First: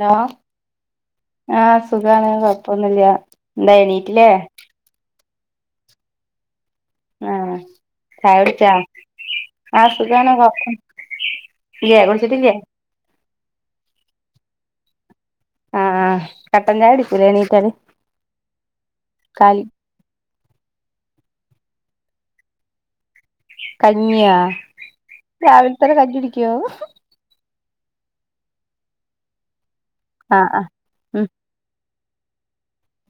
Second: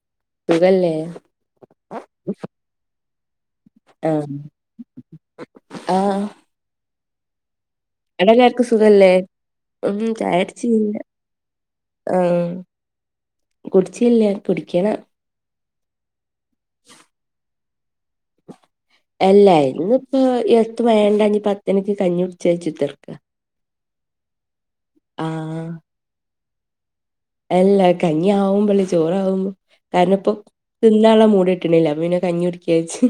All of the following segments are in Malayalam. ഹലോ സുഖല്ലേ ആഹ് സുഖാണ് കുഴപ്പൊന്നുല്ല്യ എന്താ എണീറ്റില്ലേ? ആഹ് ആഹ് ആഹ് ചായ അടല്ലാർക്കും കുടിച്ചാ സുഖല്ലേ ആഹ് ഉം സുഖാണ് കൊഴപ്പം ചായടിച്ചില്ല്യ ഇല്ലേ ആഹ് കുടിച്ചിട്ടില്ലേ കുടിചില്ല്യ കുടിക്കണം ആഹ് ആഹ് കട്ടൻചായ കുടിക്കുലേ എണീറ്റാല് അല്ലേ കാലി ഇന്നിപ്പോ നിക്ക് വേണ്ടാഞ്ഞിട്ട് പത്തണിക്ക് കഞ്ഞി കുടിച്ചോയിച്ചിരിക്കാ കഞ്ഞിയാ ആഹ് രാവിലെത്തന്നെ കഞ്ഞി കുടിക്കോ അല്ല കഞ്ഞി ആവുമ്പോള്ചോറാവുമ്പോ കാരണം ഇപ്പൊ ആഹ് ആഹ് ഉം തിന്നാനുള്ള മൂഡ് കിട്ട്ണില്ല പിന്നെ കഞ്ഞി കുടിക്കാന്നുവെച്ച്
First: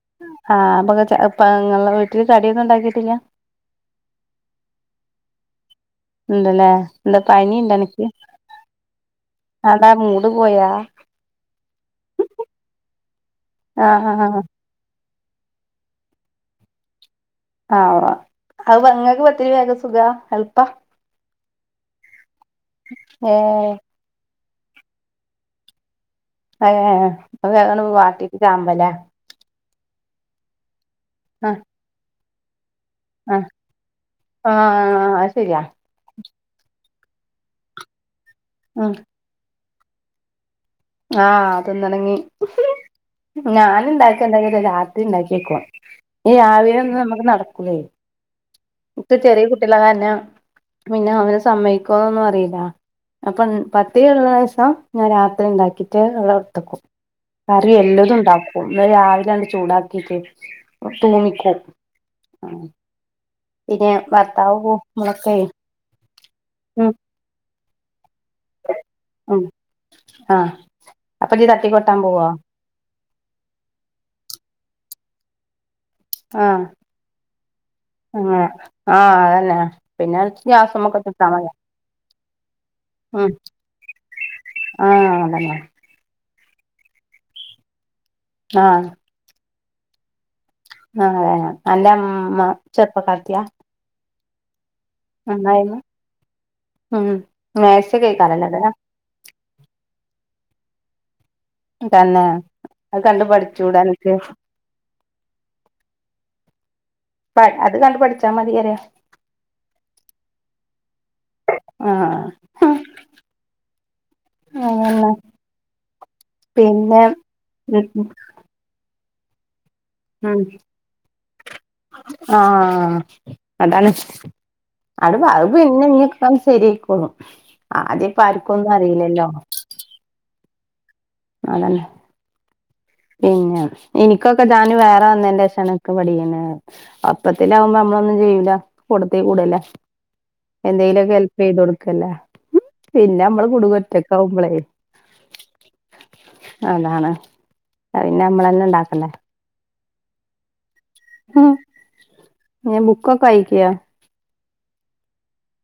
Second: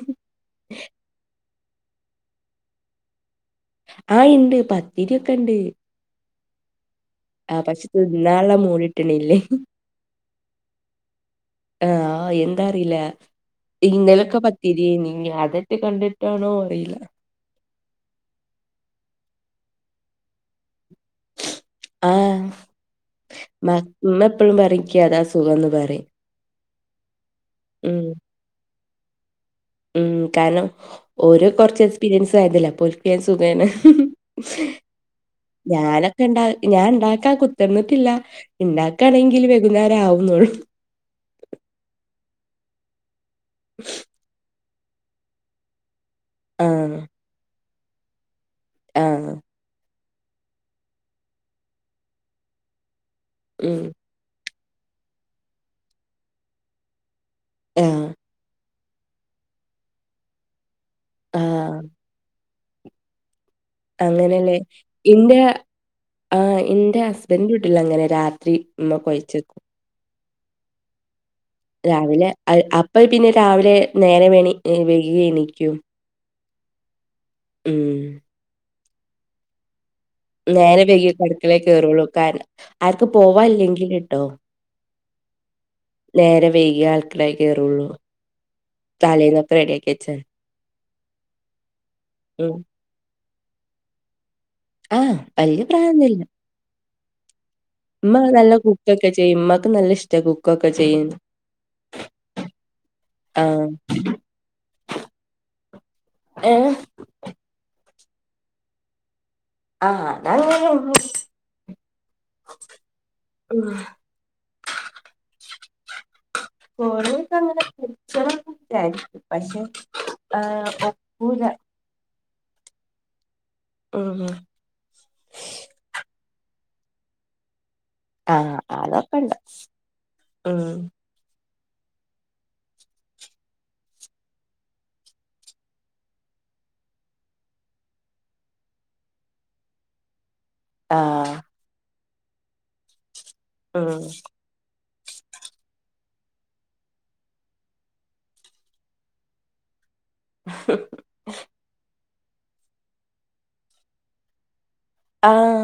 ആഹ് അപ്പൊങ്ങളെ വീട്ടില് കടിയൊന്നും ഉണ്ടാക്കീട്ടില്ല ആ ഇണ്ട് പത്തിരിയൊക്കെ ഇണ്ട് ഇണ്ടല്ലേ എന്താ ആഹ് പനിയുണ്ടാ പക്ഷെ അനിക്ക് തിന്നാള്ള മൂട് കിട്ടണില്ലേ അതാന്തമൂഡ് പോയാ ആഹ് അഹ് എന്താ അറീല ആഹ് ഇന്നലൊക്കെ ആഹ് പ തിരിയായിന് അതട്ട് കണ്ടിട്ടാണോ അറിയില്ല ആഹ് അത് ഇങ്ങക്ക് ഒത്തിരി വേഗ സുഖ ഹെല്പാ ആഹ് ഏഹ് ഉമ്മ എപ്പഴും പറേം നിക്ക്താ സുഖംന്ന് പറയും ഉം [unintelligible] ഉം കാരണം ഓര് ആഹ് കുറച്ച് എക്സ്പീരിയൻസും ആയതല്ലേ അപ്പൊ ഓ കിട്ടിയ ആഹ് സുഖയ്ന് ആഹ് അത് ശരിയാ ഞാന ണ്ട ഞാൻ ണ്ടാക്കാൻ കുത്തിർന്നിട്ടില്ല ഉം ഉണ്ടാക്കയാണെങ്കിൽ വൈകുന്നേരാകുന്നുള്ളു ആ അതൊന്ന് തിന്നാണെങ്കി ഞാൻ ഇണ്ടാക്കണ്ട രാത്രി ഇണ്ടാക്കിഴിക്കുവാ ഈ ആഹ് ആവിയൊന്നും നമുക്ക് നടക്കൂലേ ഈ ആഹ് ചെറിയ കുട്ടികളാ പിന്നെ അവര് സമ്മയിക്കൊന്നൊന്നും അറിയില്ല അപ്പൊ ഉം പത്തിരി ലീവ്ള്ളോസം ഞാൻ രാത്രി ഉണ്ടാക്കിട്ട് അവിടെ എടുത്തക്കും കറി ആഹ് എല്ലതും ഉണ്ടാക്കും എന്ന രാവിലെ അങ്ങ് ചൂടാക്കിയിട്ട് ആഹ് [unintelligible] പിന്നെ ഭർത്താവ് പൊമ്പളൊക്കെയേ ആ എന്റെ ഹസ്ബൻഡിന്റെ വീട്ടിലങ്ങനെയാ രാത്രി ഇമ്മ ഉം കൊഴച്ച്ക്കും ആഹ് അപ്പൊ ഇജ്ജ് തട്ടിക്കൊട്ടാൻ പോവോ രാവിലെ അപ്പ പിന്നെ രാവിലെ നേരെ വേണ വൈകി എണിക്കും ആഹ് ഉം ആഹ് ആഹ് അതന്നെ പിന്നെ നേരെ ഗ്യാസുമ്മക്ക് വൈകിയെ ഇട്ടാ മതി അടുക്കളെക്കു കേയറോള്ളൂ കാരണം ആർക്കും പോകാനില്ലെങ്കിലേട്ടോ ആ അതനെ നേരെ വൈകിയെ അടുക്കളേല് കെയറുള്ളൂ ആ ആ തലേന്നൊക്കെ റെഡിയാക്കി വെചേതി ആ അന്റെ അമ്മ ഉം ചെറുപ്പക്കാരത്തിയ ആഹ് വല്യ പ്രായൊന്നില്ല ഉം ഉമ്മ നേഴ്സൊക്കെക്കാരല്ലേ നല്ല കുക് കുക്കൊക്കെ ചെയ്യും ഉമ്മാക്ക് നല്ല ഇഷ്ട കുക്കൊക്കെ ചെയ്യന്ന് തന്നെ അത് കണ്ട് ആഹ് പഠിച്ചൂടെ അനക്ക് ഏഹ് [unintelligible] അത് കണ്ട് പഠിച്ചാൽ മതിയല്ലേ ആഹ് [unintelligible] ഹ്‌ ഏഹ് കൊറെയൊക്കെയങ്ങനെ ഉം പിച്ച വിചാരിക്കും പക്ഷെ ഏഹ് ഒക്കൂല ആആ അതാണ് ഉം അത് അത് പിന്നെ എപ്പളു ശെരിയായിക്കോളും ആദ്യപ്പ ആരിക്കുവൊന്നും അറിയില്ലല്ലോ ആ അതന്നെ പിന്നെ എനിക്കൊക്കെ ഞാന് വേറെ വന്നെന് ശേഷണു പഠിക്കണേ അപ്പതേനും ആകുമ്പോ നമ്മളൊന്നും ചെയ്യൂല കൂടത്തേക്കും കൂടുവല്ലേ എന്തെലുമൊക്കെ ആഹ് ഹെൽപ് ചെയ്ത് കൊടുക്കല്ലേ പിന്നെ നമ്മള് കുടുങ്ങും ഉം ഒറ്റയ്ക്ക് ആ കുമ്പളേ അതാണ് അത്പിന്നെ അമ്മളലനെ ഇണ്ടാക്കണ്ടെ. മ് ബുക്കൊക്കെവായ്ക്കൊ. ആഹ്.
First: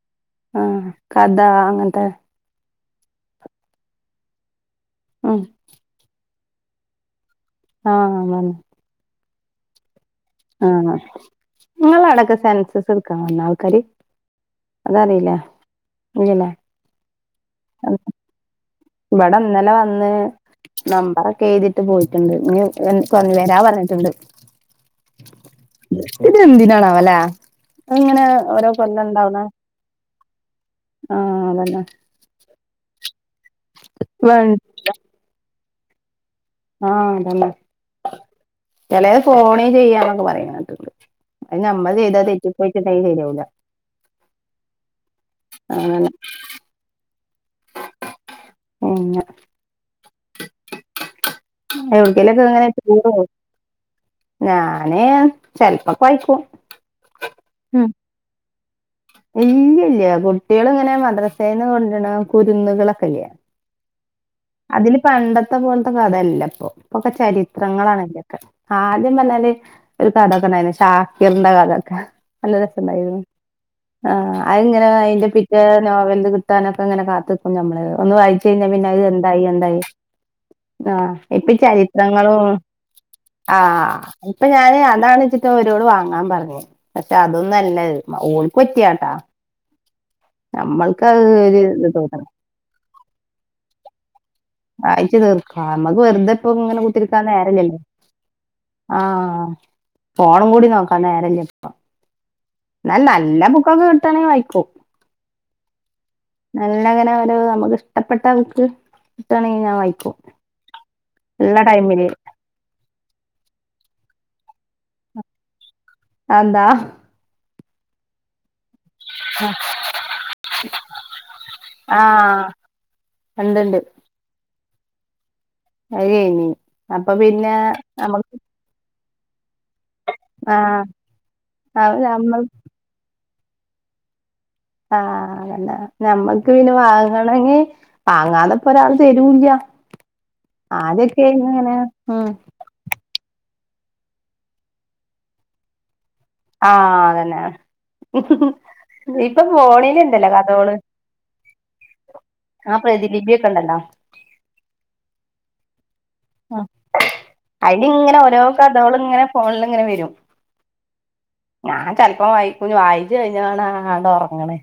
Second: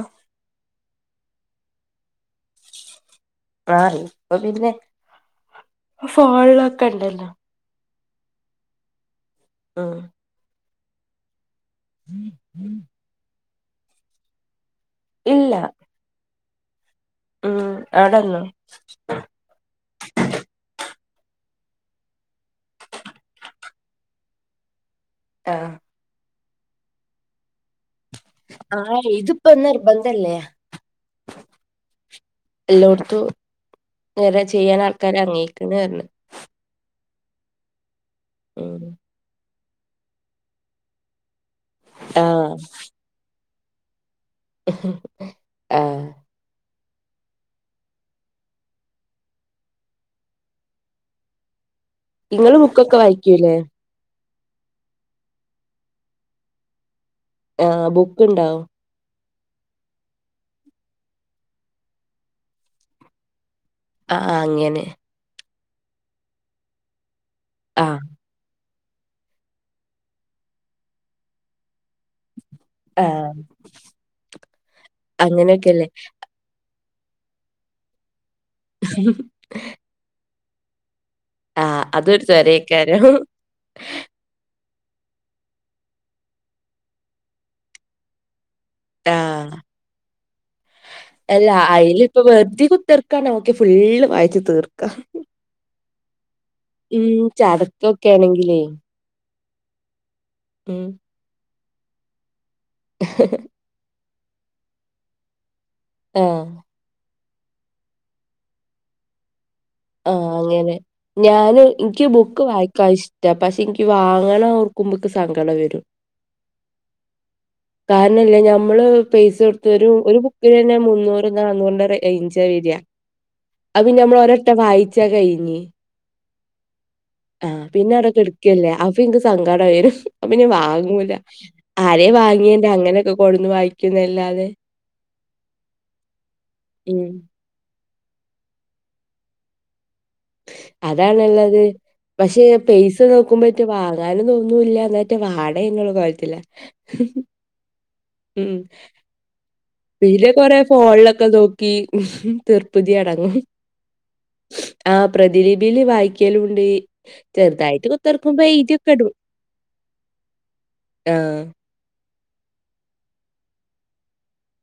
ആഹ് കഥാ അങ്ങൻത്തെ. ആഹ് ഇപ്പൊ പിന്നെ. മ് ഫോൺലൊക്കെണ്ടല്ലോ. ആഹ് അങ്ങനെ ആഹ്. ആഹ് ഇങ്ങളാടൊക്കെ സെൻസസ് എടുക്കാൻവന്ന ആൾക്കാര്. അതറീലേ ഇല്ല ഇല്യലേ. ഉം ആടന്നോ. ഇവിടെ ഇന്നലെ വന്ന്. നമ്പറൊക്കെ എഴുതിട്ട് പോയിട്ടുണ്ട്. ഇനി എൻ വെരാ പറഞ്ഞിട്ടുണ്ട്. ആഹ്. ഇതെന്തിനാണാവോ ലെ. ഇങ്ങനെ ഓരോ ആഹ് കൊല്ലണ്ടാവണെ ഇതിപ്പോ നിർബന്ധല്ലേ ആഹ് അതന്നെ. എല്ലോടത്തും വേ ഇങ്ങനെ ചെയ്യാൻ ആൾക്കാര് എർങ്ങീക്ക്ണ്ർഞ്. ആഹ് അതന്നെ ഉം ചെലലേ ഫോണില് ചെയ്യാന്നൊക്കെ പറയ്ന്ന്ണ്ട്‌. അയിന് അമ്മളെചെയ്താ ആഹ് തെറ്റിപ്പോയിട്ടുണ്ടേ ശരിയാവൂല. ഹ്ഹേ. ആന്നെ ഇഞ്ഞ എവിടെലൊക്കൊക്കെ ഇങ്ങള് ഇങ്ങനെ ബുക്കൊക്കെ കൂടോ. വായിക്കൂലേ ഞാന് ചെലപ്പം പായിക്കും. ആഹ് ബുക്ക്ണ്ടൊ? ഇല്യ ഇല്യ കുട്ട്യേളിങ്ങനെ മദ്രസയിൽന്ന് കൊണ്ടരണെ കുരുന്നുകളൊക്കെല്യേ. ആഹ് ആഹ് അങ്ങനെ. പണ്ടത്തെ പോലത്തെ കഥയല്ലപ്പൊ ഇപ്പൊക്കെ ചരിത്രങ്ങളാണ് ആഹ് അയ്ന്റെക്കെ. ആ ആദ്യം പറഞ്ഞാല് ഒരു കഥക്കണ്ടായിര്ന്ന് ഷാക്കിറിന്റെ കഥോക്കെ നല്ല ണ്ടായിര്ന്ന് ആഹ് ആ അയിങ്ങനെ അയിന്റെ പിറ്റേ അങ്ങനെയൊക്കെല്ലേ നോവൽത് ട്ടാനൊക്കെ ഇങ്ങനെ കാത്തിക്കും നമ്മള് ഒന്ന് വായിച്ച കയിഞ്ഞാ പിന്നെ അത് എന്തായി എന്തായി ആഹ്. ഇപ്പ ഈ ആഹ് അതൊരു ചരിത്രങ്ങളും തൊരേക്കാരം ആഹ്. ഇപ്പൊ ഞാന് അതാണ്ചിട്ട ഒരൊട് വാങ്ങാൻ പറഞ്ഞേ പക്ഷെ അതൊന്നുല്ല ഇത് ഓ കുറ്റ്യാണ്ടാ ആഹ് ഞമ്മൾക്കത് ഒരു ഇത് തോന്നണില്ല. [unintelligible] തീർക്കാൻ നോക്കി ഫുള്ള് വായിച്ച് തീർ വായിച്ച് തീർക്കണം നമ്മക്ക് വെറുതെപ്പങ്ങനെ കുത്തിരിക്കാൻ ഉം നേരല്ലല്ലോ ചടക്കൊക്കെ ആണെങ്കിലേ ആഹ് ഫോണും കൂടി ഉം നോക്കാൻ നേരല്യപ്പൊ എന്നാ നല്ല ബു ബുക്കൊക്കെ കിട്ടാണീ വായിക്കും. ഏഹ്. നല്ലങ്ങനെ ഒരു നമുക്ക് ഇഷ്ടപ്പെട്ട ബുക്ക്‌. കിട്ടാണെകി ഞാൻ വായി ആഹ് അങ്ങനെ ഞാന് ഇനിക്ക് ബു ഇക്ക് വായിക്കാ ഇഷ്ടാ പക്ഷെ ഇന്ക്കി വാങ്ങണോർക്കുമ്പക്ക് സങ്കടം വെരും. ആന്താ? കാരണല്യേ ഞാൻ. നമ്മള് പൈസ കൊടുത്ത് ഒരു ബുക്കിലന്നെ മുന്നൂറ് നന്നൂറിന്റെ ഒര് ആഹ് റേഞ്ചാവര. ഉണ്ട്ണ്ട് അത്പിന്നെ ഞമ്മൾ ഒരൊട്ടം വായിച്ചാ കഴിഞ്ഞ്. അത് കഴിഞ്ഞി അപ്പൊ പിന്നെ നമ്മക് ക്ക്‌ല്ലേ അപ്പൊ ഇൻക്ക് സങ്കടംവരും അപ്പോ പിന്നെ ആഹ് വാങ്ങൂല അത് ആരെ നമ്മൾ വാങ്ങിന്റ അങ്ങനൊക്കെ കൊണ്ടുന്നു വാഴ്ക്കുന്നല്ലാതെ ആഹ് അതെന്നെ ഞമ്മക്ക് പിന്നെ ഉം വാങ്ങണെങ്കി വാങ്ങാതെ ഇപ്പൊരാൾ തരുല്ല ആദ്യാമോക്കേന്നു അതാണുള്ളത് ഇങ്ങനെ പക്ഷെ പൈസ നോക്കുമ്പോറ്റെ വാങ്ങാനു തോന്നൂല്ല ന്നാറ്റെ വാണേന്നുള്ള കോൽത്തിലാ. ആഹ് അതന്നെ ഉം ഇപ്പൊ ഫോണിലുണ്ടല്ലോ പിന്നെ കൊറെ കഥകള് ഫോൺലൊക്കെ നോക്കി ഹ്മ് ആ തിർപ്പ്തി അടങ്ങും പ്രതിലിപിയൊക്കെ ഉണ്ടല്ലോ ആഹ് പ്രതിലിബീൽ വായി. ക്കലുംണ്ട് ചെറുതായിട്ട് അതില് ഇങ്ങനെ ഓരോ കുത്തർക്കുമ്പോ കഥകള് എഴുതിയൊക്കെടും. ഇങ്ങനെ ഫോണിൽ ഇങ്ങനെ വരും ആഹ് ഞാൻ ചെൽപ്പം വായിക്കു വായിച്ച് കഴിഞ്ഞവാണ് ആണ്ട് ഒർങ്ങ്ണേ.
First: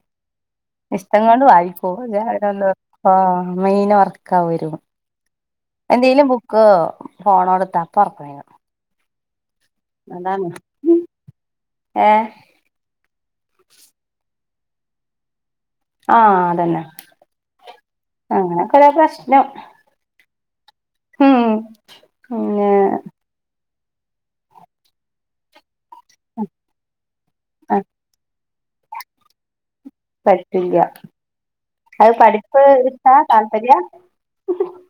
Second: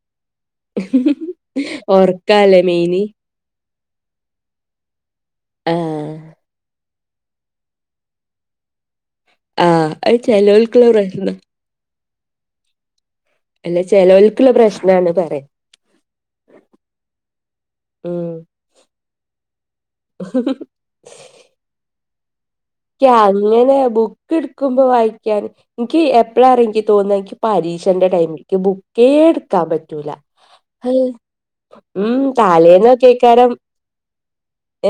ഇഷ്ട്ടം കൊണ്ട് വായി ഒറക്കാല്ലേ [unintelligible] മെയിന് മെയിനൊർക്കം വരും. ആഹ് എന്തേലും ബുക്കൊ ഫോണോട്ത്താ അപ്പം ഒർക്കം വെരും. ആഹ് അത് അതാണ് ചെലോൽക്കുള്ള പ്രശ്നാ. ഏ അല്ലെ ചെലോൽക്ക്‌ള്ള പ്രശ്നാണ് പറിയ. ആഹ് അതന്നെ ഉം അങ്ങനൊക്കെ ഒള്ള പ്രശ്നം [unintelligible] ഉം പിന്നെ. ക്ക്യങ്ങനെ ബുക്ക് ഇട്ക്കുമ്പോ വാഴ്ക്കാൻ. ഇയ്ക് എപ്പളറിയൊ ഇൻക്ക് തോന്ന്അ ഇൻക്ക്യ് പരീക്ഷന്റെ ടൈമില്ക്ക് ബുക്ക് ക്കേട്ക്കാൻ പറ്റൂല പറ്റില്ല അഹ്. അത് ഹ്മ് പഠിപ്പ് ഇഷ്ടാ താലേന്നൊക്കേക്കാരം താല്പര്യ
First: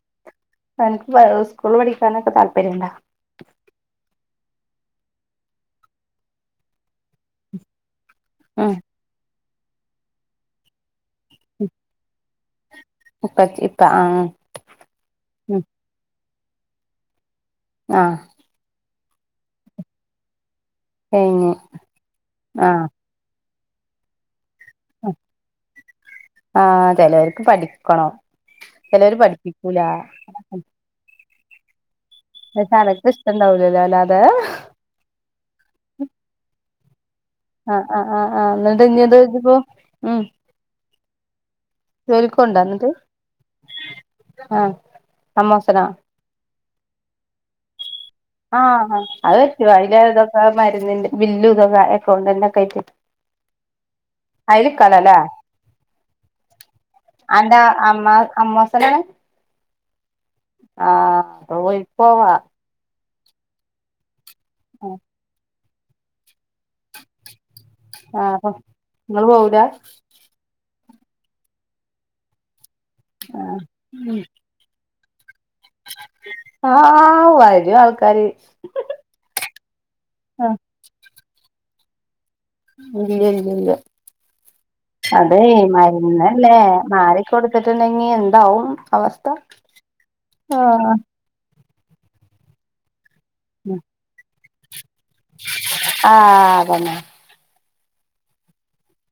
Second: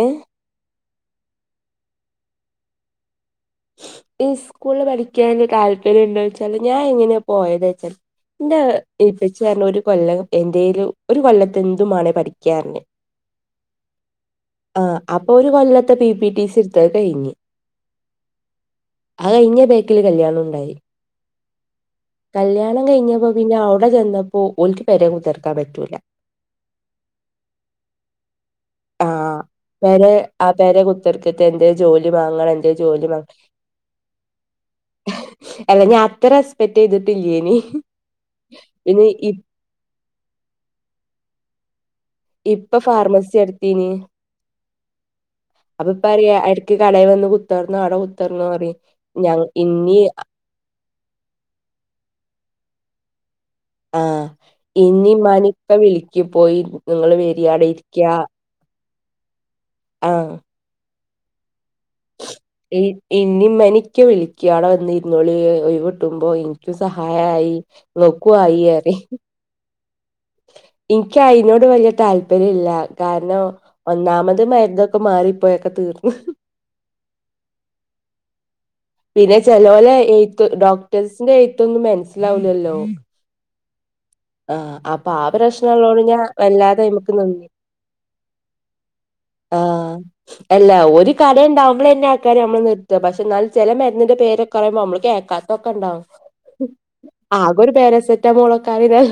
ഏഹ്. തനിക് വഹ് സ്കൂളിൽ പഠിക്കാനൊക്കെ താല്പര്യണ്ടാ? ഈ സ്കൂള്ൽ പഠിക്കാൻ താല്പര്യം ഉണ്ടോയ്ച്ചാല് ഞാ എങ്ങനെ പ പോയത്ച്ചാൽ ഇന്റെ ഉം ഹ് ഇപ്പച്ചിയർഞ്ഞു ഒരു കൊല്ലം എന്തെയ്ലും. ഒരു കൊല്ലത്തെ എന്തുമാണേ പാടിക്കന്ന് പറഞ്ഞ് ഇപ്പ ഇപ്പ ആഹ്. ആ അപ്പൊ ഒരു കൊല്ലത്തെ പി പി ടി സിട്ത്ത് അഹ് കഴിഞ്ഞ്. ആഹ് അഹ് കൈഞ്ഞ ബേക്ക്‌ല് കല്യാണുണ്ടായി. കൈഞ്ഞ്. കല്യാണം കഴിഞ്ഞപ്പോ പിന്നെ അവ്ടെ ചെന്നപ്പോ ഓൽക്ക് പെരേ കുത്തർക്കാൻ പറ്റൂല. ആഹ് ചെലോര്ക്ക് പഠിക്കണം ചെലോര് ആഹ് പഠിപ്പിക്കൂല. പെരെ ആ പേരെ കുത്തർക്കര്ത് എന്തെ ജോലി മാങ്ങണം എന്തെ പക്ഷെ ജോലി അനക്ക് മാങ്ങണം. ഇഷ്ടണ്ടാവൂലല്ലോ അല്ലാതെ ഹ് അല്ല ഞാ അത്ര എക്സ്പെക്റ്റെയ്ത് ട്ട് ല്ല്യേനി. ആ ആ ആ ആ ഇഞ്ഞട്ട് ഇഞ്ത്പ്പൊ. ഇപ്പ എന്നിട്ട് ഫാർമസി ഇട്ത്തീനി ആഹ് അമ്മോസനോ അപ്പൊ ഇപ്പറിയാ. ക്ക്‌ കടേ വന്ന് കുത്തർന്നോ ഔടെ കു ആഹ് അതറ്റും അയ്ന്റെ തൊക്കെ മര്ന്നിന്റെ ബില്ലു തൊക്കെ എക്കൗണ്ടന്റൊക്കെ അയിട്ട്. ആഹ് ഇന്നേ ഇന്മനേം ഇപ്പ വിളിക്കും പോയി നിങ്ങള് അന്റെ അമ്മ വരിയാടെരിക്കിയാ അമ്മോസനാണ് [inaudible] ആഹ് ആഹ് പോയിപോവാ ഹ് ഇന്നിമ്മനിക്കെ വിളിക്ക്‌യും അവ്ടെടെ വന്നി ര്ന്നോളി ഒയ്വ്ട്ടുമ്പോ ഇൻക്കും സഹായായി ആഹ് ഇങ്ങക്കു അപ്പൊ ആയി അറിം. ഇങ്ങള് പോവൂല. ഇൻക്ക് അയ്നോട് വല്യ താല്പര്യല്ല കാരണം ഒന്നാമത് മര്ന്ന്ട്. പ്പ മാറി പ്പോയൊക്കെ തീർന്നു. ആ വരും ആൾക്കാര്. പിന്നെ ചെലോലെ എയുത്ത് ആഹ് ഡോക്ടേഴ്സിന്റെ എഴുത്തൊന്നും മെ നസ്സിലാവില്ലല്ലോ. ഇല്ലല്ലല്ല, ആ അതെ പ്രശ്നള്ളോണ്ട് ഞാൻ മരുന്നല്ലേ വല്ലാതെ അയ്മക്ക് നിന്നി മാറിക്കൊടുത്തി ട്ടുണ്ടെങ്കി എന്താവും അവസ് ആഹ് എല്ലഒരു കടുണ്ടാവുമ്പോഴെന്നെ ആള്ക്കാര് നമ്മളെ നിർത്ത, പക്ഷെ ന്നാലും ചെല മര് നിന്റെ പേരെക്കറയുമ്പോ അമ്മള് കേ ആഹ് അതന്നെ. ആകൊരു പാരസെറ്റാമോൾ ഒക്കെ ആയിന്നേൽ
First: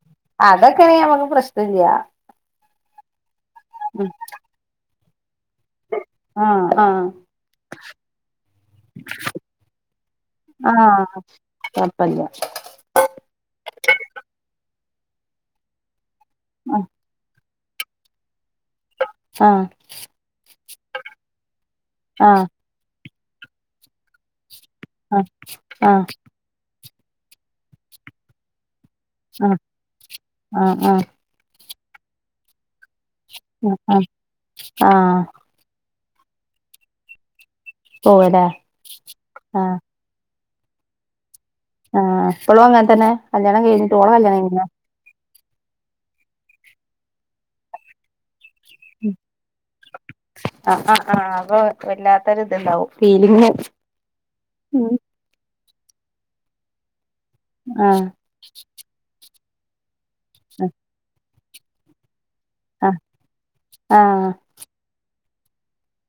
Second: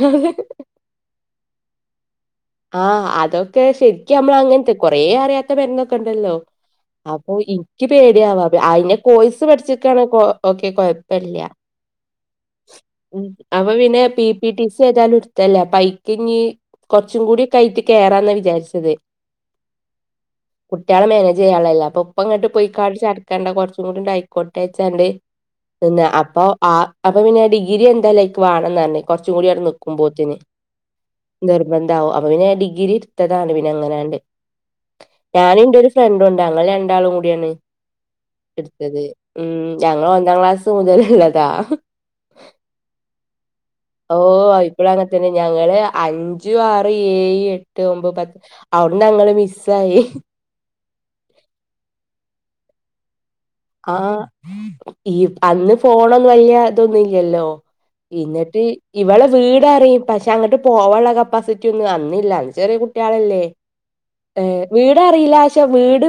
അതൊക്കെ ആണെങ്കി നമുക്ക് പ്രശ്നം ഇല്ല. ആഹ്, അതൊക്കെ ശരിക്ക് മ്മളങ്ങനത്തെ കൊറേ അറിയാത്ത ബെരുന്നൊക്കെ ണ്ടല്ലോ. ആഹ് ആഹ് അപ്പൊ യ്ക്കു പേടിയാവാ അയ്ന്റെ കോയ്‌സ് പഠിച്ചിവെക്കണെ ഓ ക്കെ കൊയപ്പല്ല്യ. കൊപ്പല്ല. ഉം അപ്പൊ പിന്നെ പി പി ടി സി ഏതാലും ട്ത്തല്ലേ അപ്പൊ അയ്ക്ക് ന്നി ആഹ് കുറച്ചുംകുടി ക്കായ്റ്റ് കേറന്ന വിചാരിച്ചത്. ആഹ് കുട്ട്യേളെ മേനെജ് ചെയ്യാള്ളല്ലേ അപ്പൊ ഇപ്പങ്ങട്ട് പോയിക്കണ്ട് ചടക്കേണ്ട കൊറച്ചും കൂടി ആയി കൊട്ത്തയചണ്ട് ആഹ് ആഹ് പിന്നെ അപ്പൊ ആ അപ്പൊ പിന്നെ ഡിഗ്രി എന്തായാലും അയ്ക്ക് വാണന്ന് പറഞ്ഞ്. കൊറച്ചും കൂടി ആഹ് അവിടെ നിക്കുമ്പോത്തിന്. ആഹ് ആഹ് ആഹ് നിർബന്ധാവും അപ്പൊ പിന്നെ ഡിഗ്രി ഇത്തതാണ് പിന്നെ ആഹ് ആഹ് അങ്ങനാണ്ട്. ആഹ് ഞാനൂന്റെ ഒരു ഫ്രണ്ടു ണ്ട് ഞങ്ങൾ രണ്ടാളും കൂടിയാണ്. പോവല്ലേ ട്ത്തത്. ഉം ആഹ് ഞങ്ങളൊന്നാം ക്ലാസ് മുതല് ള്ളതാ. ആഹ് പ്പളും അങ്ങനതന്നെ കല്യാണം കഴി ഓഹ് ആയിപ്പളും അങ്ങനെതന്നെ ഞങ്ങള് അഞ്ചു, ആറ്, ഏയ്, എട്ട്, ഒമ്പത്, പത് അവ്ട്ന്നങ്ങള് മിസ്സായി. അ അ ആ അപ്പൊ വല്ലാത്തൊരി ത്ണ്ടാവും ഫീലിങ്. ആഹ് ഉം ഈ അന്ന് ഫോണൊന്നും വല്യതൊന്നുല്ലല്ലോ. ആഹ് ഇന്നിട്ട് ഇവളെ വീടറിയും പക്ഷെ അങ്ങിട്ട് പോവാള്ള കപ്പാസിറ്റി ഒന്നും അന്നില്ല. ചെറിയ ആഹ് കുട്ട്യാളല്ലേ ആഹ് ആഹ് ഏഹ് വീടറിയില്ല ച്ച വീട്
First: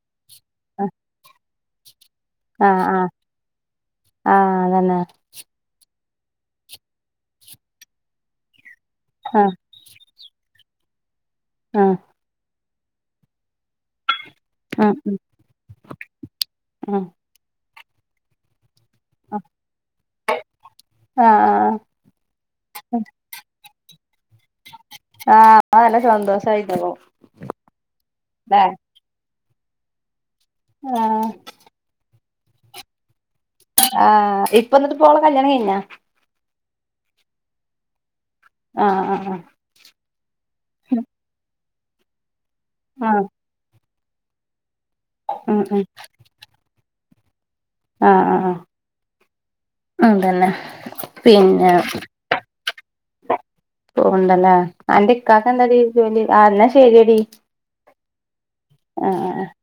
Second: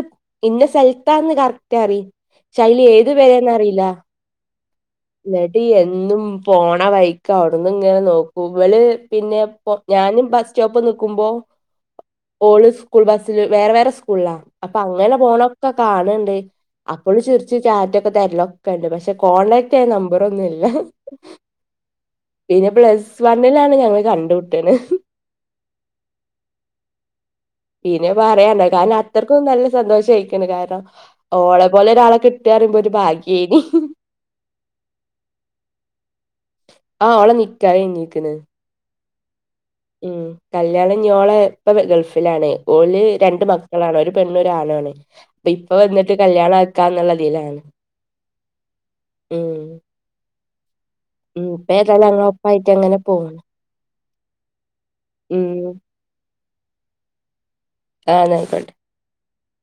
ഇന്ന സ്ഥലത്താന്ന് കറക്റ്റ് അറി ക്ഷേ അയില് ആഹ് ആഹ് ഏത് പെരേന്ന് അറിയില്ല. ആഹ് അതന്നെ. ന്നിട്ട് എന്നും പോണ വൈക്ക അവിടന്നി ങ്ങനെ നോക്കും ഇവല് പിന്നെ ആഹ് പൊ ഞാനും ബസ്റ്റോപ്പ്‌ നിക്കുമ്പോ ആഹ്. ഓള് സ്കൂൾബസ്സില് വേറെ വേറെ സ്കൂൾലാ. അപ്പൊ ഉം അങ്ങനെ ഉം പോണൊക്കെ കാണ് ണ്ട്, ഉം അപ്പോളും ചിറിച്ച് റ്റാറ്റൊക്കെ തരലൊക്കെണ്ട് പക്ഷെ ഇപ്പ കോണ്ടടാക്ട് യ്യാൻ നമ്പറൊന്നുല്ല. ആഹ് പിന്നെ പ്ലസ് വണ്ണിലാണ് ഞങ്ങള് കണ്ടമുട്ട് ണ്. ആ അപ്പ നല്ല ശന്തോഷയിക്കണു. പീനെ പറയാണ്ടോ കാരണം അത്രക്കും നല്ല സന്തോഷം ആയിക്ക്ണ് കാരണം ആഹ് ഓളെ പോലെ ഒരാള കി കിട്ടറയുമ്പോ ഒരു ഭാഗ്യയ്നി ആഹ്, ഇപ്പൊ ന്നിട്ട് പ്പോളെ കല്യാണം കയിഞ്ഞ? ആഹ്, ഓളെ നിക്കാഹ്‌ കയിഞ്ഞിക്ക്ണ്. ആഹ്, അ, അ ഉം, കല്യാണം ഞ്ഞോളെ പ്പ ഗൾഫിലാണ് ഓല് ആഹ് രണ്ട് മാ ളാണ് ഒരു പെണ്ണും ഒരാണുവാണ് അപ്പൊ ഉം ഇപ്പ ഉം വന്നിട്ട് കല്യാണക്കാ ന്നുള്ളതിലാണ്. ആഹ്, ആ, ആ അതന്നെ. ഉം പിന്നെ പ്പേതായാലും അങ്ങനെ ഒപ്പാ യിറ്റങ്ങനെ പോകും. പോണ്ടല്ലേ, അന്റെഇക്കാക്കെന്താ ഡീ ജോലി. ആന്നാ ശെരിയടി. ആ ന്നായിക്കോട്ടെ ആഹ് ആഹ് അഹ്